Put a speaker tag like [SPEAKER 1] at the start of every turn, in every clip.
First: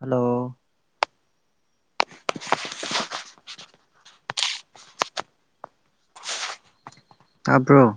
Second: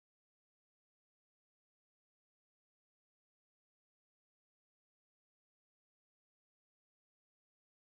[SPEAKER 1] hello ꯇꯥꯕ꯭ꯔꯣ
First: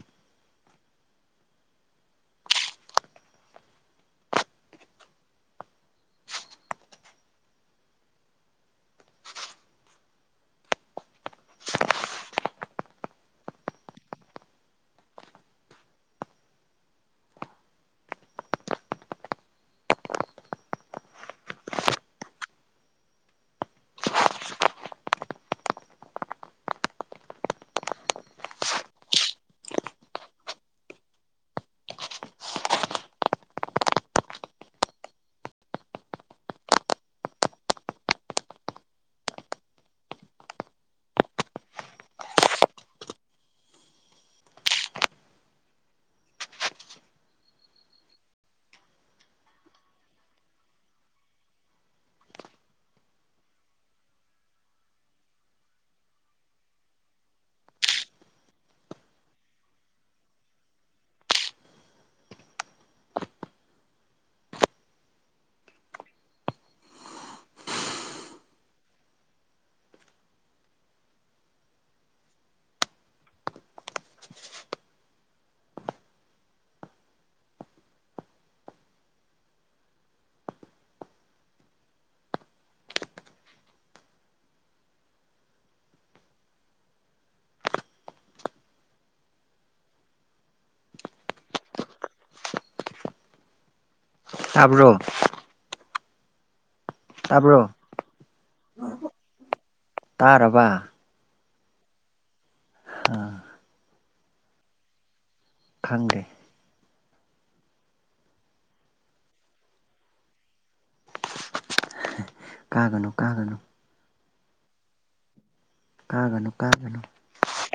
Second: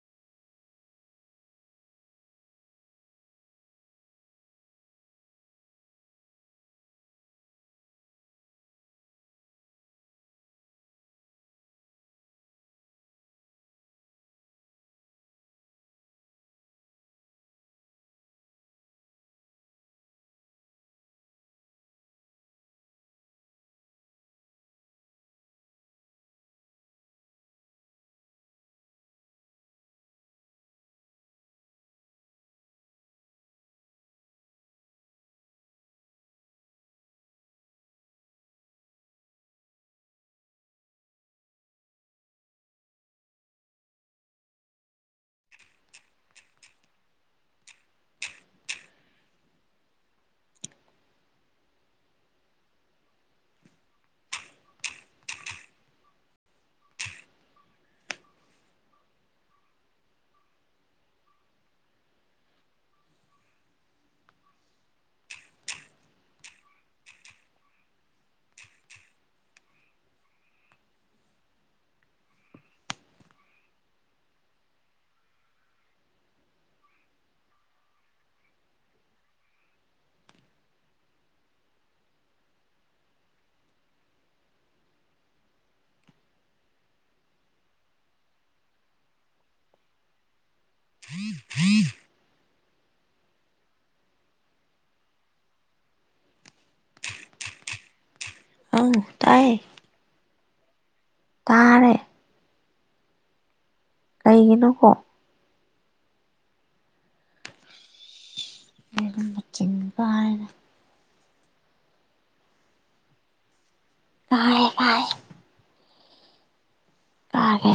[SPEAKER 2] [unintelligible]
[SPEAKER 1] ꯇꯥꯕ꯭ꯔꯣ ꯇꯥꯕ꯭ꯔꯣ
[SPEAKER 2] ꯑꯧ ꯇꯥꯏ
[SPEAKER 1] ꯇꯥꯔꯕ
[SPEAKER 2] ꯇꯥꯔꯦ
[SPEAKER 1] ꯑꯥ
[SPEAKER 2] ꯀꯩꯒꯤꯅꯣꯀꯣ
[SPEAKER 1] ꯈꯪꯗꯦ
[SPEAKER 2] [unintelligible] ꯃꯆꯤꯡ ꯀꯥꯔꯦꯗ
[SPEAKER 1] ꯀꯥꯒꯅꯨ ꯀꯥꯒꯅꯨ
[SPEAKER 2] ꯀꯥꯏ ꯀꯥꯏ
[SPEAKER 1] ꯀꯥꯒꯅꯨ ꯀꯥꯒꯅꯨ
[SPEAKER 2] ꯀꯥꯒꯦ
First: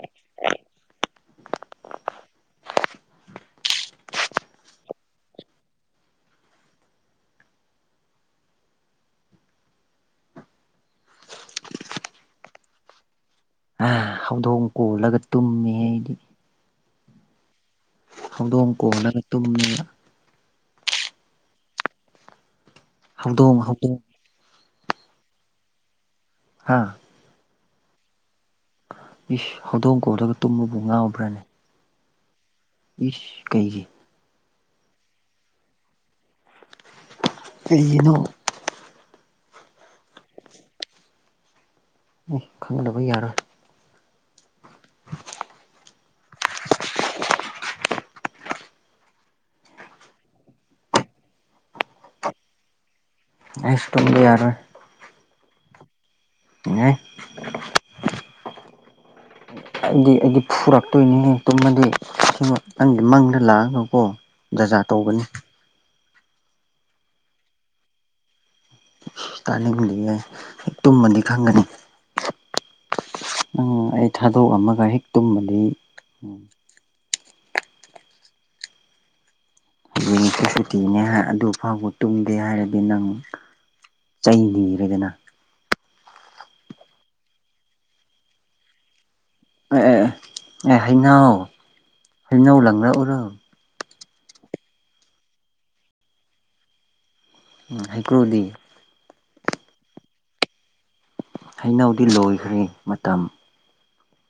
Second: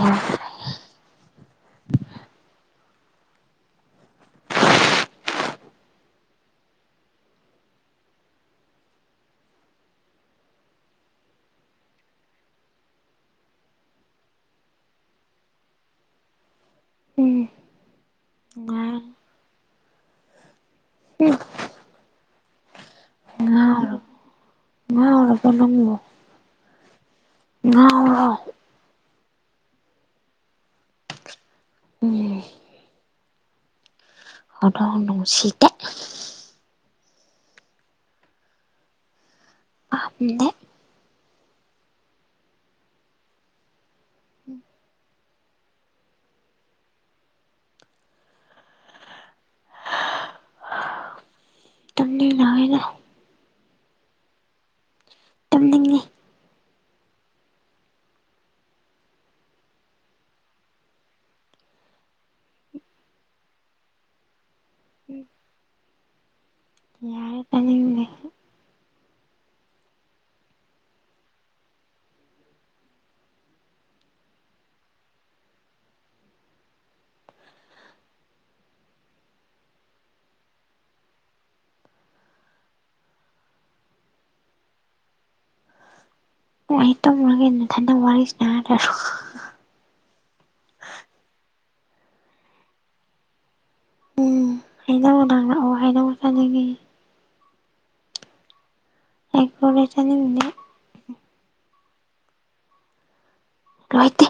[SPEAKER 1] ꯑꯥ ꯍꯧꯗꯣꯡ ꯀꯣꯜꯂꯒ ꯇꯨꯝꯃꯤ ꯑꯩꯗꯤ
[SPEAKER 2] ꯎꯝ
[SPEAKER 1] ꯍꯧꯗꯣꯡ
[SPEAKER 2] ꯉꯥꯏ
[SPEAKER 1] ꯀꯣꯜꯂꯒ ꯇꯨꯝꯃꯦꯕ
[SPEAKER 2] [unintelligible]
[SPEAKER 1] ꯍꯧꯗꯣꯡ
[SPEAKER 2] ꯉꯥꯎꯔ
[SPEAKER 1] ꯍꯧꯗꯣꯡ
[SPEAKER 2] ꯉꯥꯎꯔꯕꯣ ꯅꯪꯕꯨ
[SPEAKER 1] ꯍꯥ
[SPEAKER 2] ꯉꯥꯎꯔꯣ
[SPEAKER 1] ꯏꯁ ꯍꯧꯗꯣꯡ ꯀꯣꯜꯂꯒ ꯇꯨꯝꯕꯕꯨ ꯉꯥꯎꯕ꯭ꯔꯅꯦ
[SPEAKER 2] ꯎꯝ
[SPEAKER 1] ꯏꯁ ꯀꯩꯒꯤ
[SPEAKER 2] ꯍꯧꯗꯣꯡ ꯅꯨꯡꯁꯤꯇꯦ
[SPEAKER 1] ꯀꯩꯒꯤꯅꯣ
[SPEAKER 2] [unintelligible] ꯗꯦ
[SPEAKER 1] ꯎꯝ ꯈꯪꯗꯕ ꯌꯥꯔꯣꯏ
[SPEAKER 2] [inaudible] [unintelligible]
[SPEAKER 1] ꯑꯩꯁ ꯇꯨꯝꯕ ꯌꯥꯔꯣꯏ
[SPEAKER 2] ꯇꯨꯝꯅꯤꯡꯉꯤ
[SPEAKER 1] [unintelligible] ꯑꯩꯗꯤ ꯑꯩꯗꯤ ꯐꯨꯔꯛꯇꯣꯏꯅꯤꯍꯦ ꯇꯨꯝꯃꯗꯤ ꯅꯪꯒꯤ ꯃꯪꯗꯥ ꯂꯥꯛꯑꯒꯀꯣ ꯖꯥꯖꯥ ꯇꯧꯕꯅꯤ
[SPEAKER 2] ꯌꯥꯔꯦ ꯇꯥꯅꯤꯡꯗꯦ
[SPEAKER 1] ꯇꯥꯅꯤꯡꯗꯤꯌꯦ ꯇꯨꯝꯃꯗꯤ ꯈꯪꯒꯅꯤ ꯎꯝ ꯑꯩ ꯊꯥꯗꯣꯛꯑꯝꯃꯒ ꯍꯦꯛ ꯇꯨꯝꯕꯗꯤ ꯎꯝ [unintelligible] ꯁꯨꯇꯤꯅꯦ ꯍꯥꯏ ꯑꯗꯨ ꯐꯥꯎꯕ ꯇꯨꯝꯗꯦ ꯍꯥꯏꯔꯗꯤ ꯅꯪ ꯆꯩ ꯅꯤꯔꯦꯗꯅ
[SPEAKER 2] ꯑꯣ ꯑꯩ ꯇꯨꯝꯃꯨꯔꯒꯦ ꯅꯊꯟꯗ ꯋꯥꯔꯤ ꯁꯥꯔ ꯂꯩꯔꯣ
[SPEAKER 1] ꯑꯦ ꯑꯦ ꯑꯦ ꯑꯦ ꯍꯩꯅꯧ ꯍꯩꯅꯧ ꯂꯪꯂꯛꯎꯔꯣ
[SPEAKER 2] ꯎꯝ ꯍꯩꯅꯧ ꯂꯪꯔꯛꯑꯣ ꯍꯩꯅꯧ ꯆꯥꯅꯤꯡꯉꯦ
[SPEAKER 1] ꯎꯝ ꯍꯩꯀ꯭ꯔꯨꯗꯤ
[SPEAKER 2] ꯑꯩ ꯀꯣꯏꯕ ꯆꯠꯅꯤꯡꯗꯦ
[SPEAKER 1] ꯍꯩꯅꯧꯗꯤ ꯂꯣꯏꯈ꯭ꯔꯦ ꯃꯇꯝ
[SPEAKER 2] ꯂꯣꯏꯇꯦ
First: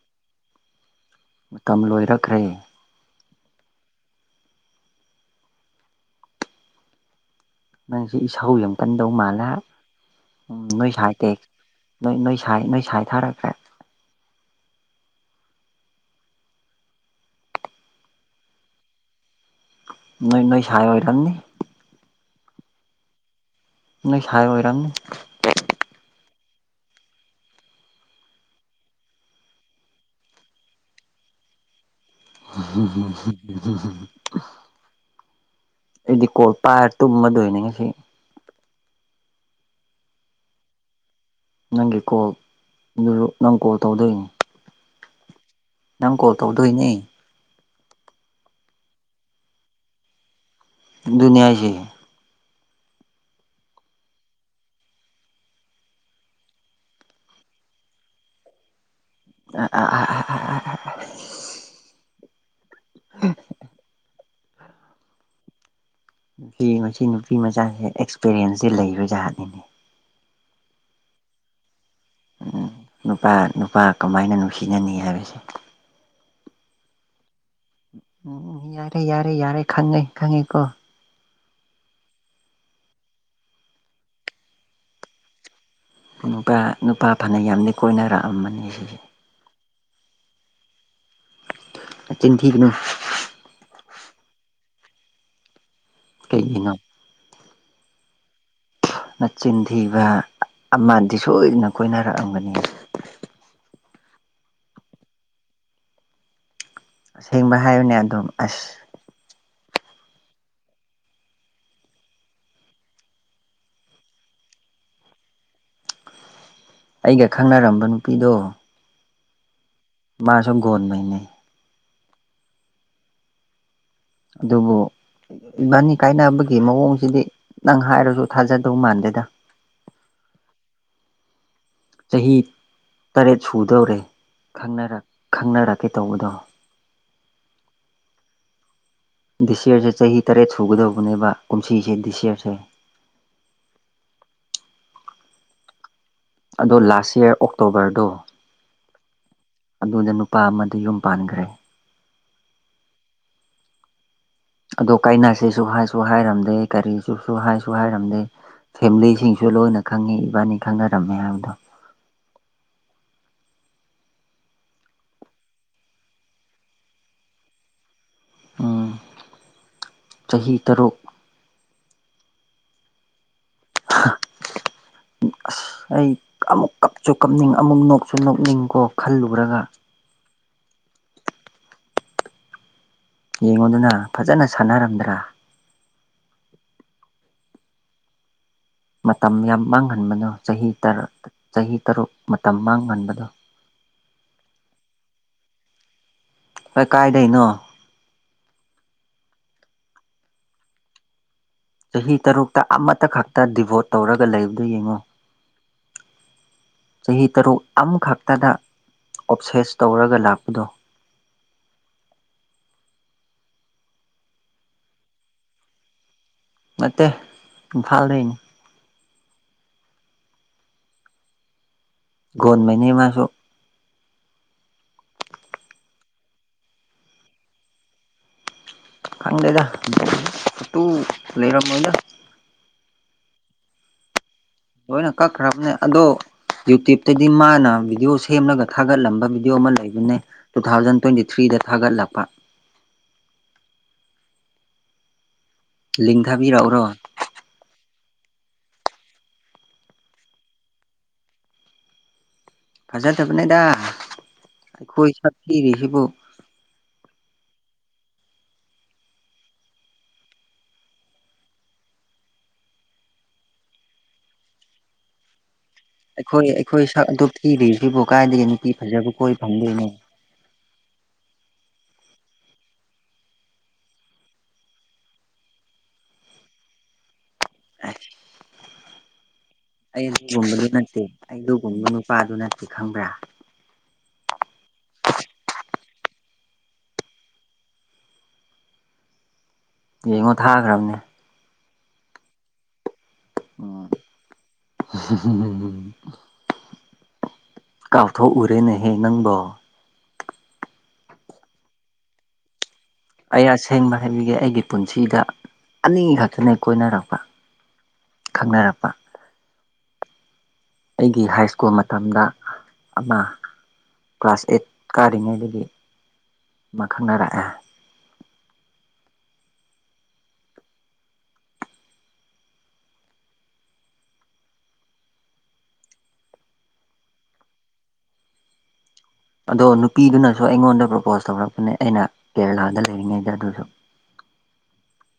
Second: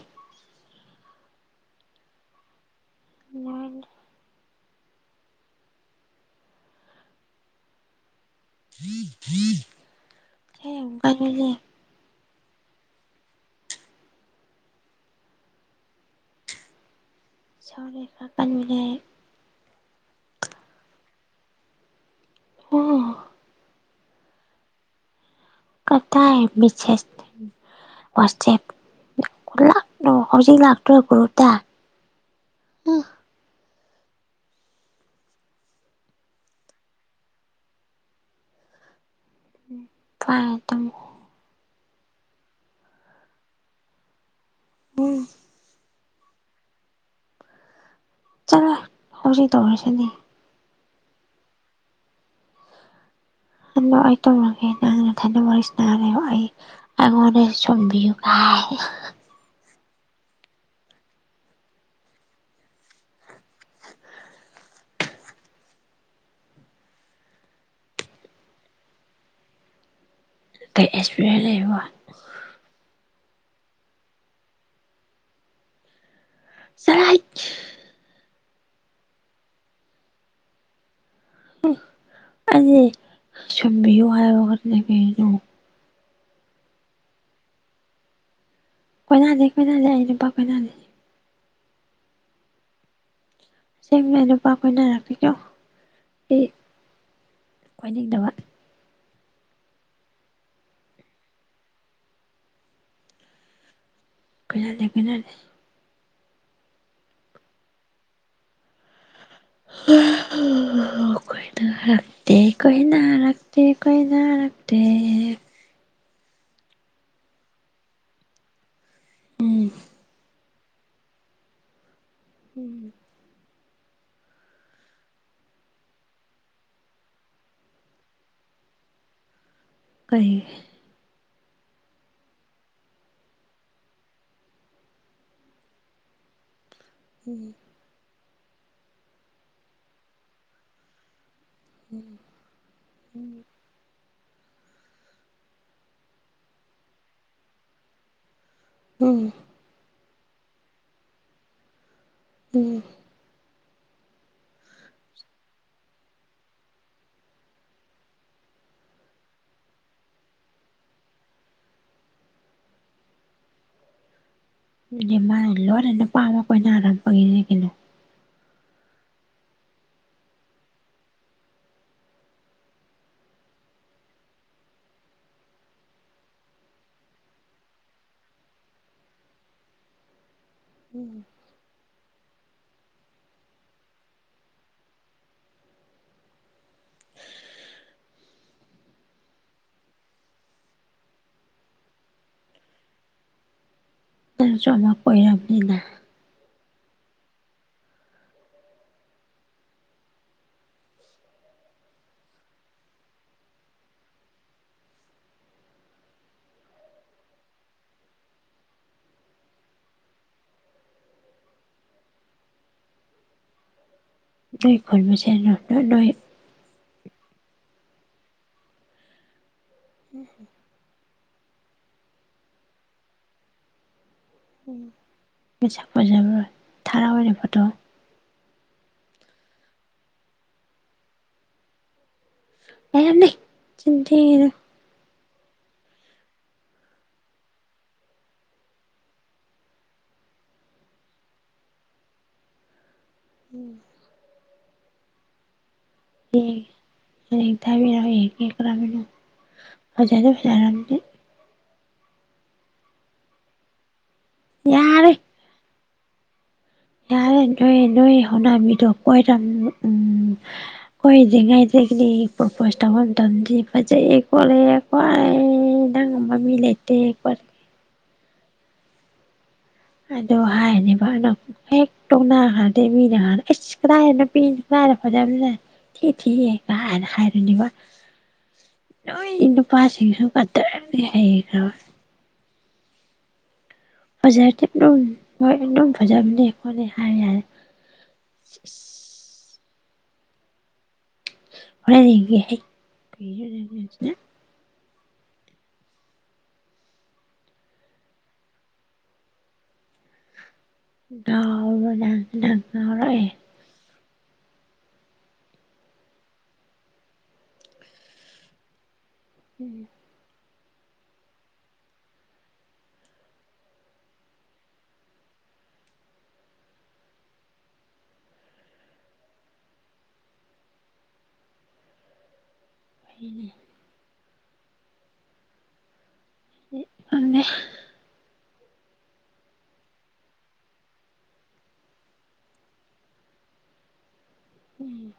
[SPEAKER 1] ꯃꯇꯝ ꯂꯣꯏꯔꯛꯈ꯭ꯔꯦ
[SPEAKER 2] ꯌꯥꯏꯅꯦ
[SPEAKER 1] ꯅꯪꯁꯨ ꯏꯁꯧ ꯌꯥꯝ ꯀꯟꯗꯧ ꯃꯥꯜꯂꯦ ꯎꯝ
[SPEAKER 2] ꯏꯁꯩ ꯌꯥꯝ
[SPEAKER 1] ꯅꯣꯏ ꯁꯥꯏꯗꯦ
[SPEAKER 2] ꯀꯜꯂꯦ
[SPEAKER 1] ꯅꯣꯏ ꯅꯣꯏ ꯁꯥꯏ ꯅꯣꯏ ꯁꯥꯏ ꯊꯥꯔꯛꯈ꯭ꯔꯦ
[SPEAKER 2] ꯏꯁꯧꯗꯤ ꯈꯔ ꯀꯟꯕꯤꯅꯦ
[SPEAKER 1] ꯅꯣꯏ ꯅꯣꯏ ꯁꯥꯏ ꯑꯣꯏꯔꯝꯅꯤ
[SPEAKER 2] [unintelligible]
[SPEAKER 1] ꯅꯣꯏ ꯁꯥꯏ ꯑꯣꯏꯔꯝꯅꯤ
[SPEAKER 2] ꯀꯗꯥꯥꯏ ꯃꯤꯁꯦꯁ ꯋꯥꯆꯦꯞ [unintelligible] ꯍꯧꯖꯤꯛ ꯂꯥꯛꯇ꯭ꯔꯣ ꯒ꯭ꯔꯨꯞꯇ ꯎꯝ
[SPEAKER 1] [unintelligible] ꯑꯩꯗꯤ ꯀꯣꯜ ꯄꯥꯏꯔ ꯇꯨꯝꯃꯗꯣꯏꯅꯤ ꯉꯁꯤ
[SPEAKER 2] ꯎꯝ ꯄꯥꯏꯔ ꯇꯨꯝꯃꯣ
[SPEAKER 1] ꯅꯪꯒꯤ ꯀꯣꯜ [unintelligible] ꯅꯪ ꯀꯣꯜ ꯇꯧꯗꯣꯏꯅꯤ
[SPEAKER 2] ꯎꯝ
[SPEAKER 1] ꯅꯪ ꯀꯣꯜ ꯇꯧꯗꯣꯏꯅꯦ
[SPEAKER 2] ꯆꯠꯂꯍꯦ ꯍꯧꯖꯤꯛ ꯇꯧꯔꯁꯤꯗꯤ
[SPEAKER 1] ꯑꯗꯨꯅꯦ ꯍꯥꯏꯁꯦ
[SPEAKER 2] ꯑꯗꯣ ꯑꯩ ꯇꯨꯝꯔꯒꯦ ꯅꯪ ꯅꯊꯟꯗ ꯋꯥꯔꯤ ꯁꯥꯅꯔ ꯂꯩꯌꯣ ꯑꯩ ꯑꯉꯣꯟꯅꯦ ꯁꯨꯝꯕꯤꯌꯨ ꯀꯥꯏ
[SPEAKER 1] ꯑꯥ ꯑꯥ ꯑꯥ ꯑꯥ ꯑꯥ [unintelligible] ꯃꯁꯤ ꯅꯨꯄꯤ ꯃꯆꯥꯁꯦ ꯑꯦꯛꯁꯄꯤꯔꯤꯌꯦꯟꯁꯇꯤ ꯂꯩꯕ ꯖꯥꯠꯅꯤꯅꯦ
[SPEAKER 2] ꯀꯩ ꯑꯦꯛꯁꯄꯤꯔꯤꯌꯦꯟꯁ ꯂꯩꯕ
[SPEAKER 1] ꯎꯝ ꯅꯨꯄꯥ ꯅꯨꯄꯥ ꯀꯃꯥꯏꯅ ꯅꯨꯡꯁꯤꯅꯅꯤ ꯍꯥꯏꯕꯁꯦ
[SPEAKER 2] [unintelligible]
[SPEAKER 1] ꯎꯝ ꯌꯥꯔꯦ ꯌꯥꯔꯦ ꯌꯥꯔꯦ ꯈꯪꯉꯦ ꯈꯪꯉꯦꯀꯣ
[SPEAKER 2] ꯑꯩꯗꯤ ꯁꯝꯕꯤꯌꯨ ꯍꯥꯏꯕ ꯋꯛꯇꯅꯦ ꯀꯩꯅꯣ
[SPEAKER 1] ꯅꯨꯄꯥ ꯅꯨꯄꯥ ꯐꯅ ꯌꯥꯝꯅ ꯀꯣꯏꯅꯔꯛꯑꯝꯃꯅꯤ ꯁꯤꯁꯦ
[SPEAKER 2] ꯀꯣꯏꯅꯗꯦ ꯀꯣꯏꯅꯗꯦ ꯑꯩ ꯅꯨꯄꯥ ꯀꯣꯏꯅꯗꯦ
[SPEAKER 1] ꯅꯆꯤꯟ ꯊꯤꯒꯅꯨ
[SPEAKER 2] ꯑꯁꯦꯡꯕꯩ ꯑꯩ ꯅꯨꯄꯥ ꯀꯣꯏꯅꯔꯛꯇ꯭ꯔꯤꯀꯣ ꯑꯩ
[SPEAKER 1] ꯀꯩꯒꯤꯅꯣ
[SPEAKER 2] ꯀꯣꯏꯅꯤꯡꯗꯕ
[SPEAKER 1] ꯅꯆꯤꯟ ꯊꯤꯕ ꯑꯃꯗꯤ ꯁꯣꯏꯗꯅ ꯀꯣꯏꯅꯔꯛꯑꯝꯒꯅꯤ
[SPEAKER 2] ꯀꯣꯏꯅꯗꯦ ꯀꯣꯏꯅꯗꯦ
[SPEAKER 1] ꯑꯁꯦꯡꯕ ꯍꯥꯏꯌꯨꯅꯦ ꯑꯗꯨꯝ ꯑꯁ
[SPEAKER 2] ꯀꯣꯏꯅꯔꯛꯇꯦ ꯀꯣꯏꯅꯔꯛ ꯇꯦ ꯀꯣꯏꯅꯔꯛꯇꯦ
[SPEAKER 1] ꯑꯩꯒ ꯈꯪꯅꯔꯝꯕ ꯅꯨꯄꯤꯗꯣ
[SPEAKER 2] ꯎꯝ
[SPEAKER 1] ꯃꯥꯁꯨ ꯒꯣꯟꯃꯩꯅꯦ
[SPEAKER 2] ꯎꯝ
[SPEAKER 1] ꯑꯗꯨꯕꯨ ꯏꯕꯥꯅꯤ ꯀꯥꯏꯅꯕꯒꯤ ꯃꯑꯣꯡꯁꯤꯗꯤ ꯅꯪ ꯍꯥꯏꯔꯁꯨ ꯊꯥꯖꯗꯧ ꯃꯥꯟꯗꯦꯗ
[SPEAKER 2] ꯀꯩꯒꯤ
[SPEAKER 1] ꯆꯍꯤ ꯇꯔꯦꯠ ꯁꯨꯗꯧꯔꯦ ꯈꯪꯅꯔꯛ- ꯈꯪꯅꯔꯛꯀꯦ ꯇꯧꯕꯗꯣ
[SPEAKER 2] ꯎꯝ
[SPEAKER 1] ꯗꯤꯁ ꯌꯔꯁꯦ ꯆꯍꯤ ꯇꯔꯦꯠ ꯁꯨꯒꯗꯧꯕꯅꯦꯕ ꯀꯨꯝꯁꯤꯁꯦ ꯗꯤꯁ ꯌꯔꯁꯦ
[SPEAKER 2] ꯎꯝ
[SPEAKER 1] ꯑꯗꯣ ꯂꯥꯁ ꯌꯥꯔ ꯑꯣꯛꯇꯣꯕꯔꯗꯣ
[SPEAKER 2] ꯎꯝ
[SPEAKER 1] ꯑꯗꯨꯗ ꯅꯨꯄꯥ ꯑꯃꯗ ꯌꯨꯝ ꯄꯥꯟꯈ꯭ꯔꯦ
[SPEAKER 2] ꯎꯝ
[SPEAKER 1] ꯑꯗꯣ ꯀꯥꯏꯅꯁꯦꯁꯨ ꯍꯥꯏꯁꯨ ꯍꯥꯏꯔꯝꯗꯦ ꯀꯔꯤꯁꯨ ꯍꯥꯏꯁꯨ ꯍꯥꯏꯔꯝꯗꯦ ꯐꯦꯃꯤꯂꯤꯁꯤꯡꯁꯨ ꯂꯣꯏꯅ ꯈꯪꯉꯤ ꯏꯕꯥꯅꯤ ꯈꯪꯅꯔꯝꯃꯦ ꯍꯥꯏꯕꯗꯣ
[SPEAKER 2] [unintelligible]
[SPEAKER 1] ꯎꯝ ꯆꯍꯤ ꯇꯔꯨꯛ ꯍ [unintelligible] ꯑꯁ ꯑꯩ ꯑꯃꯨꯛ ꯀꯞꯁꯨ ꯀꯞꯅꯤꯡ ꯑꯃꯨꯛ ꯅꯣꯛꯁꯨ ꯅꯣꯛꯅꯤꯡꯀꯣ ꯈꯜꯂꯨꯔꯒ
[SPEAKER 2] ꯎꯝ
[SPEAKER 1] ꯌꯦꯡꯉꯣꯗꯅ ꯐꯖꯅ ꯁꯥꯟꯅꯔꯝꯗ꯭ꯔꯥ ꯃꯇꯝ ꯌꯥꯝ ꯃꯥꯡꯍꯟꯕꯅꯣ ꯆꯍꯤ ꯇ꯭ꯔ ꯆꯍꯤ ꯇꯔꯨꯛ ꯃꯇꯝ ꯃꯥꯡꯍꯟꯕꯗꯣ
[SPEAKER 2] ꯅꯪꯁꯨ ꯑꯃ ꯀꯣꯏꯔꯝꯅꯤꯅ
[SPEAKER 1] ꯑ ꯀꯥꯏꯗꯩꯩꯅꯣ ꯆꯍꯤ ꯇꯔꯨꯛꯇ ꯑꯃꯠꯇ ꯈꯛꯇ ꯗꯤꯚꯣꯠ ꯇꯧꯔꯒ ꯂꯩꯕꯗꯣ ꯌꯦꯡꯉꯣ ꯆꯍꯤ ꯇꯔꯨꯛ ꯑꯃꯈꯛꯇꯗ ꯑꯣꯞꯁꯦꯁ ꯇꯧꯔꯒ ꯂꯥꯛꯄꯗꯣ
[SPEAKER 2] ꯅꯣꯏ ꯈꯨꯜꯃꯁꯦꯜ ꯉꯥꯛꯇ ꯅꯣꯏ
[SPEAKER 1] ꯅꯠꯇꯦ ꯏꯝꯐꯥꯜ ꯗꯩꯅꯦ
[SPEAKER 2] ꯎꯝ ꯍꯨꯝ
[SPEAKER 1] ꯒꯣꯟꯃꯩꯅꯦ ꯃꯥꯁꯨ
[SPEAKER 2] ꯃꯁꯛ ꯐꯖꯕ꯭ꯔꯣ ꯊꯥꯔꯛꯎꯅꯦ ꯐꯣꯇꯣ
[SPEAKER 1] ꯈꯪꯗꯦꯗ [unintelligible] ꯐꯣꯇꯨ ꯂꯩꯔꯝꯃꯣꯏꯗ
[SPEAKER 2] ꯂꯩꯔꯝꯅꯤ ꯆꯤꯟ ꯊꯤꯒꯅꯨ
[SPEAKER 1] ꯂꯣꯏꯅ ꯀꯛꯈ꯭ꯔꯕꯅꯦ ꯑꯗꯣ ꯌꯨꯇ꯭ꯌꯨꯕꯇꯗꯤ ꯃꯥꯅ ꯚꯤꯗꯤꯑꯣ ꯁꯦꯝꯔꯒ ꯊꯥꯒꯠꯂꯝꯕ ꯚꯤꯗꯤꯑꯣ ꯑꯃ ꯂꯩꯕꯅꯦ ꯇꯨ ꯊꯥꯎꯖꯟ ꯇ꯭ꯋꯦꯟꯇꯤ ꯊ꯭ꯔꯤꯗ ꯊꯥꯒꯠꯂꯛꯄ
[SPEAKER 2] ꯎꯝ
[SPEAKER 1] ꯂꯤꯡ ꯊꯥꯕꯤꯔꯛꯎꯔꯣ
[SPEAKER 2] ꯂꯤꯡ ꯊꯥꯕꯤꯔꯛꯎ ꯌꯦꯡꯒꯦ ꯀꯔꯝꯕꯅꯣ ꯐꯖꯗꯤ ꯐꯖꯔꯝꯅꯤ
[SPEAKER 1] ꯐꯖꯗꯕꯅꯦꯗ
[SPEAKER 2] ꯌꯥꯔꯦ
[SPEAKER 1] ꯑꯩꯈꯣꯏ ꯁꯛ ꯊꯤꯔꯤꯁꯤꯕꯨ
[SPEAKER 2] ꯌꯥꯔꯦ ꯅꯣꯏ ꯅꯣꯏ ꯍꯧꯅꯕꯤꯗꯣ ꯀꯣꯏꯔꯝ ꯎꯝ ꯀꯣꯏꯗ꯭ꯔꯤꯉꯩꯗꯒꯤꯗꯤ ꯄ꯭ꯔꯣꯄꯣꯁ ꯇꯧꯕ ꯃꯇꯝꯗꯤ ꯐꯖꯩꯌꯦ ꯈꯣꯠꯂꯦ [unintelligible]
[SPEAKER 1] ꯑꯩꯈꯣꯏ
[SPEAKER 2] ꯃꯤ
[SPEAKER 1] ꯑꯩꯈꯣꯏ
[SPEAKER 2] ꯂꯩꯇꯦ
[SPEAKER 1] ꯁꯛ ꯑꯗꯨꯛ
[SPEAKER 2] ꯈꯣꯠꯂꯦ
[SPEAKER 1] ꯊꯤꯔꯤꯁꯤꯕꯨ ꯀꯥꯏꯗꯒꯤ ꯅꯨꯄꯤ ꯐꯖꯕ ꯀꯣꯏ ꯐꯪꯗꯣꯏꯅꯣ
[SPEAKER 2] ꯑꯗꯣ ꯍꯥꯏꯔꯤꯅꯦꯕ ꯑꯗꯨꯝ ꯍꯦꯛ ꯇꯣꯛꯅꯈ꯭ꯔꯗꯤ ꯃꯤꯅ ꯍꯥꯟꯅ ꯏꯁ ꯀꯗꯥꯢ ꯅꯨꯄꯤ ꯅꯨꯄꯥ ꯐꯖꯕꯅꯣ ꯊꯤ ꯊꯤꯌꯦ ꯀꯥꯏꯅ ꯍꯥꯏꯔꯅꯤꯕ
[SPEAKER 1] ꯑꯁ
[SPEAKER 2] ꯅꯣꯏ ꯅꯨꯄꯥꯁꯤꯡꯁꯨ ꯀꯗ꯭ꯔ ꯑꯃꯗꯤ ꯍꯩꯒ꯭ꯔꯕ
[SPEAKER 1] ꯅꯨꯄꯥꯗꯨꯅ ꯁꯤ ꯈꯪꯕ꯭ꯔꯥ
[SPEAKER 2] ꯐꯖꯔꯗꯤ ꯑꯗꯨꯝ ꯍꯣꯏ ꯑꯗꯨꯝ ꯐꯖꯕꯅꯦ ꯈꯣꯠꯅꯦ ꯍꯥꯏꯔ ꯌꯥꯔꯦ
[SPEAKER 1] ꯌꯦꯡꯉꯣ ꯊꯥꯈ꯭ꯔꯕꯅꯦ
[SPEAKER 2] ꯍꯣꯔꯦꯟ ꯌꯦꯡꯒꯦ ꯍꯩ [inaudible]
[SPEAKER 1] ꯎꯝ [unintelligible] ꯀꯥꯎꯊꯣꯛꯎꯔꯦꯅꯦꯍꯦ ꯅꯪꯕꯣ
[SPEAKER 2] [unintelligible]
[SPEAKER 1] ꯑꯦ ꯑꯁꯦꯡꯅ ꯍꯥꯏꯕꯤꯒꯦ ꯑꯩꯒꯤ ꯄꯨꯟꯁꯤꯗ ꯑꯅꯤ ꯈꯛꯇꯅꯦ ꯀꯣꯏꯅꯔꯛꯄ ꯈꯪꯅꯔꯛꯄ
[SPEAKER 2] ꯎꯝ
[SPEAKER 1] ꯑꯩꯒꯤ ꯍꯥꯏ ꯁ꯭ꯀꯨꯜ ꯃꯇꯝꯗ ꯑꯃ ꯀ꯭ꯂꯥꯁ ꯑꯩꯠ ꯀꯥꯔꯤꯉꯩꯗꯒꯤ ꯃꯥ ꯈꯪꯅꯔꯛꯑꯦ
[SPEAKER 2] [inaudible] [unintelligible]
[SPEAKER 1] ꯑꯗꯣ ꯅꯨꯄꯤꯗꯨꯅꯁꯨ ꯑꯩꯉꯣꯟꯗ ꯄ꯭ꯔꯄꯣꯁ ꯇꯧꯔꯛꯄꯅꯦ ꯑꯩꯅ ꯀꯦꯔꯂꯥꯗ ꯂꯩꯔꯤꯉꯩꯗ ꯑꯗꯨꯁꯨ
[SPEAKER 2] ꯎꯝ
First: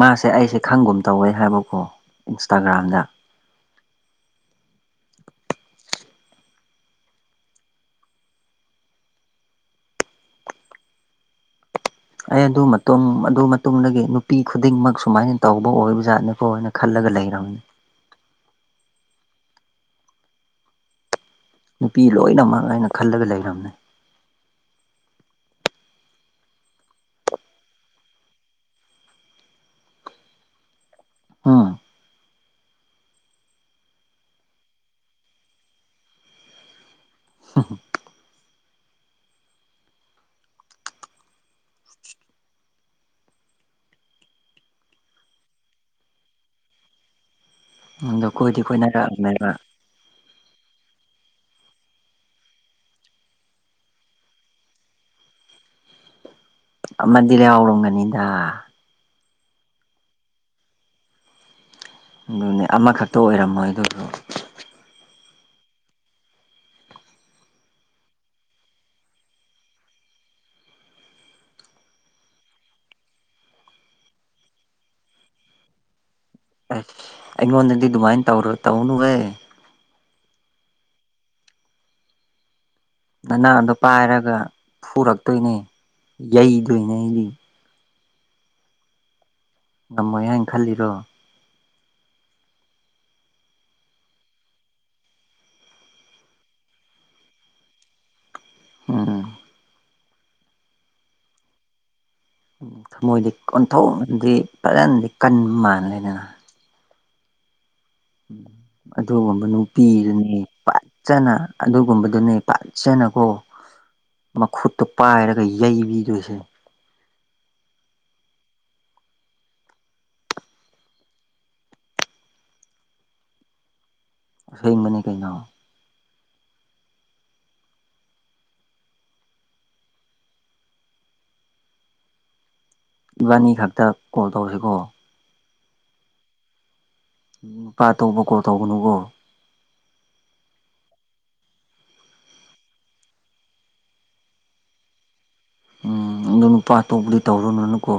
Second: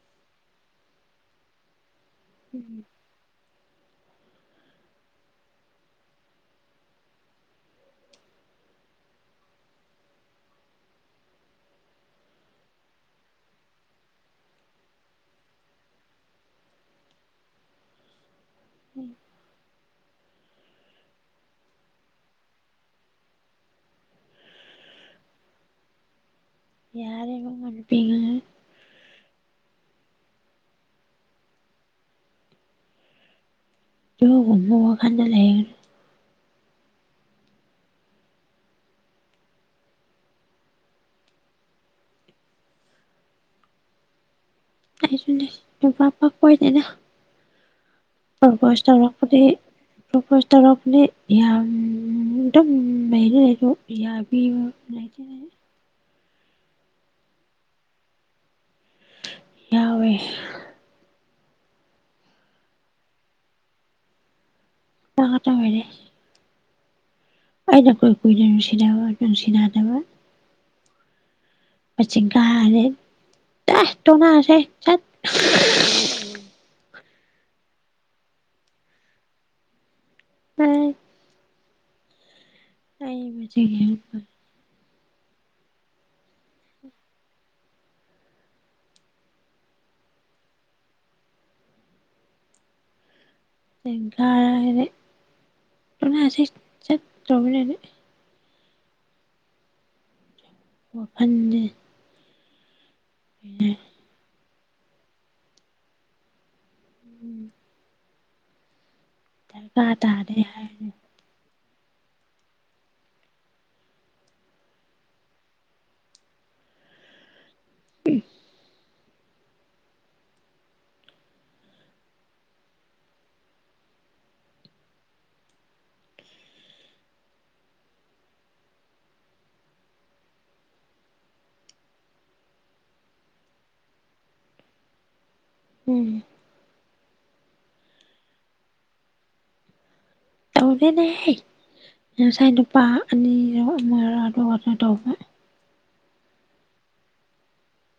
[SPEAKER 1] ꯃꯥꯁꯦ ꯑꯩꯁꯦ ꯈꯪꯒꯨꯝ ꯇꯧꯋꯦ ꯍꯥꯏꯕꯀꯣ
[SPEAKER 2] ꯎꯝ
[SPEAKER 1] ꯏꯟꯁꯇꯥꯒ꯭ꯔꯥꯝꯗ ꯑꯩ ꯑꯗꯨ ꯃꯇꯨꯡ ꯑꯗꯨ ꯃꯇꯨꯡꯗꯒꯤ ꯅꯨꯄꯤ ꯈꯨꯗꯤꯡꯃꯛ ꯁꯨꯝꯃꯥꯏ ꯇꯧꯕ ꯑꯣꯏꯕ ꯖꯥꯠꯅꯤꯀꯣꯅ ꯈꯜꯂꯒ ꯂꯩꯔꯝꯅꯦ
[SPEAKER 2] ꯎꯝ
[SPEAKER 1] ꯅꯨꯄꯤ ꯂꯣꯏꯅꯃꯛ ꯑꯩꯅ ꯈꯜꯂꯒ ꯂꯩꯔꯝꯅꯦ
[SPEAKER 2] ꯌꯥꯔꯦ ꯏꯕꯨꯡꯉꫭ [unintelligible]
[SPEAKER 1] ꯎꯝ
[SPEAKER 2] ꯑꯗꯨꯒꯨꯝꯕ ꯋꯥꯈꯟꯗ ꯂꯩ [unintelligible]
[SPEAKER 1] [unintelligible]
[SPEAKER 2] ꯑꯩꯁꯨꯅꯤ ꯅꯨꯄꯥ ꯄꯥꯛ ꯀꯣꯏꯗꯦꯗ
[SPEAKER 1] ꯑꯗꯣ ꯀꯣꯏꯗꯤ
[SPEAKER 2] ꯄ꯭ꯔꯄꯣꯁ ꯇꯧꯔꯛꯄꯗꯤ
[SPEAKER 1] ꯀꯣꯏꯅꯔꯛꯑꯕꯅꯦꯕ
[SPEAKER 2] ꯄ꯭ꯔꯄꯣꯁ ꯇꯧꯔꯛꯄꯗꯤ ꯌꯥꯝ ꯗꯨꯝ ꯂꯩꯗꯤ ꯂꯩ ꯑꯗꯣ ꯌꯥꯕꯤꯕ ꯂꯩꯇꯦꯅꯦ
[SPEAKER 1] ꯑꯃꯗꯤ ꯌꯥꯎꯔꯝꯒꯅꯤꯗ
[SPEAKER 2] ꯌꯥꯎꯋꯦ
[SPEAKER 1] ꯑꯗꯨꯅꯦ ꯑꯃꯈꯛꯇ ꯑꯣꯏꯔꯝꯃꯣꯏ ꯑꯗꯨꯁꯨ
[SPEAKER 2] ꯑꯃ ꯈꯛꯇ ꯑꯣꯏꯔꯦ ꯑꯩꯅ ꯀꯨꯏ ꯀꯨꯏꯅ ꯅꯨꯡꯁꯤꯅꯕ ꯅꯨꯡꯁꯤꯅꯗꯕ ꯃꯆꯤꯡ ꯀꯥꯔꯦ [unintelligible] ꯇꯣꯛꯅꯔꯁꯦ ꯆꯠ
[SPEAKER 1] [unintelligible] ꯑꯩꯉꯣꯟꯗꯗꯤ ꯑꯗꯨꯃꯥꯏꯟ ꯇꯧꯔꯨ ꯇꯧꯅꯨꯍꯦ
[SPEAKER 2] ꯑꯥꯏ ꯑꯩ
[SPEAKER 1] ꯅꯅꯥꯗꯨ
[SPEAKER 2] ꯃꯆꯤꯡ
[SPEAKER 1] ꯄꯥꯏꯔꯒ ꯐꯨꯔꯛꯇꯣꯏꯅꯦ ꯌꯩꯗꯣꯏꯅꯦ ꯑꯩꯗꯤ ꯉꯝꯃꯣꯏ ꯍꯥꯏꯟ ꯈꯜꯂꯤꯔꯣ
[SPEAKER 2] [unintelligible] ꯍꯥꯏꯗꯤ [unintelligible]
[SPEAKER 1] ꯎꯝ
[SPEAKER 2] ꯋꯥꯈꯟꯖꯦ
[SPEAKER 1] ꯊꯝꯃꫭꯏꯗꯤ ꯑꯣꯟꯊꯣꯛꯅꯗꯤ ꯐꯖꯅꯗꯤ ꯀꯟꯕ ꯃꯥꯜꯂꯤꯅꯦ
[SPEAKER 2] ꯎꯝ
[SPEAKER 1] ꯑꯗꯨꯒꯨꯝꯕ
[SPEAKER 2] ꯗꯔꯀꯥꯔ ꯇꯥꯔꯦ
[SPEAKER 1] ꯅꯨꯄꯤꯗꯨꯅꯤ ꯄꯠ
[SPEAKER 2] ꯍꯥꯏꯔꯅꯤ
[SPEAKER 1] ꯆꯥꯅ ꯑꯗꯨꯒꯨꯝꯕꯗꯨꯅꯦ [unintelligible] ꯖꯅꯀꯣ ꯃꯈꯨꯠꯇꫭ ꯄꯥꯏꯔꯒ ꯌꯩꯕꯤꯗꯣꯏꯁꯦ ꯑꯁꯦꯡꯕꯅꯤ ꯀꯩꯅꯣ ꯏꯕꯥꯅꯤ ꯈꯛꯇ ꯀꯣꯜ ꯇꯧꯁꯦꯀꯣ
[SPEAKER 2] ꯎꯝ
[SPEAKER 1] ꯅꯨꯄꯥ ꯑꯇꯣꯞꯄ ꯀꯣꯜ ꯇꯧꯒꯅꯨꯀꯣ
[SPEAKER 2] ꯇꯧꯗꯦꯅꯦꯍ ꯉꯁꯥꯏ ꯅꯨꯄꯥ ꯑꯅꯤꯔꯣ ꯑꯃꯔ ꯑꯗꯨ ꯈꯛꯇ ꯇꯧꯕ
[SPEAKER 1] ꯎꯝ ꯑꯗꯨ ꯅꯨꯄꯥ ꯑꯇꯣꯞꯄꯗꯤ ꯇꯧꯔꯨꯅꯅꯨꯀꯣ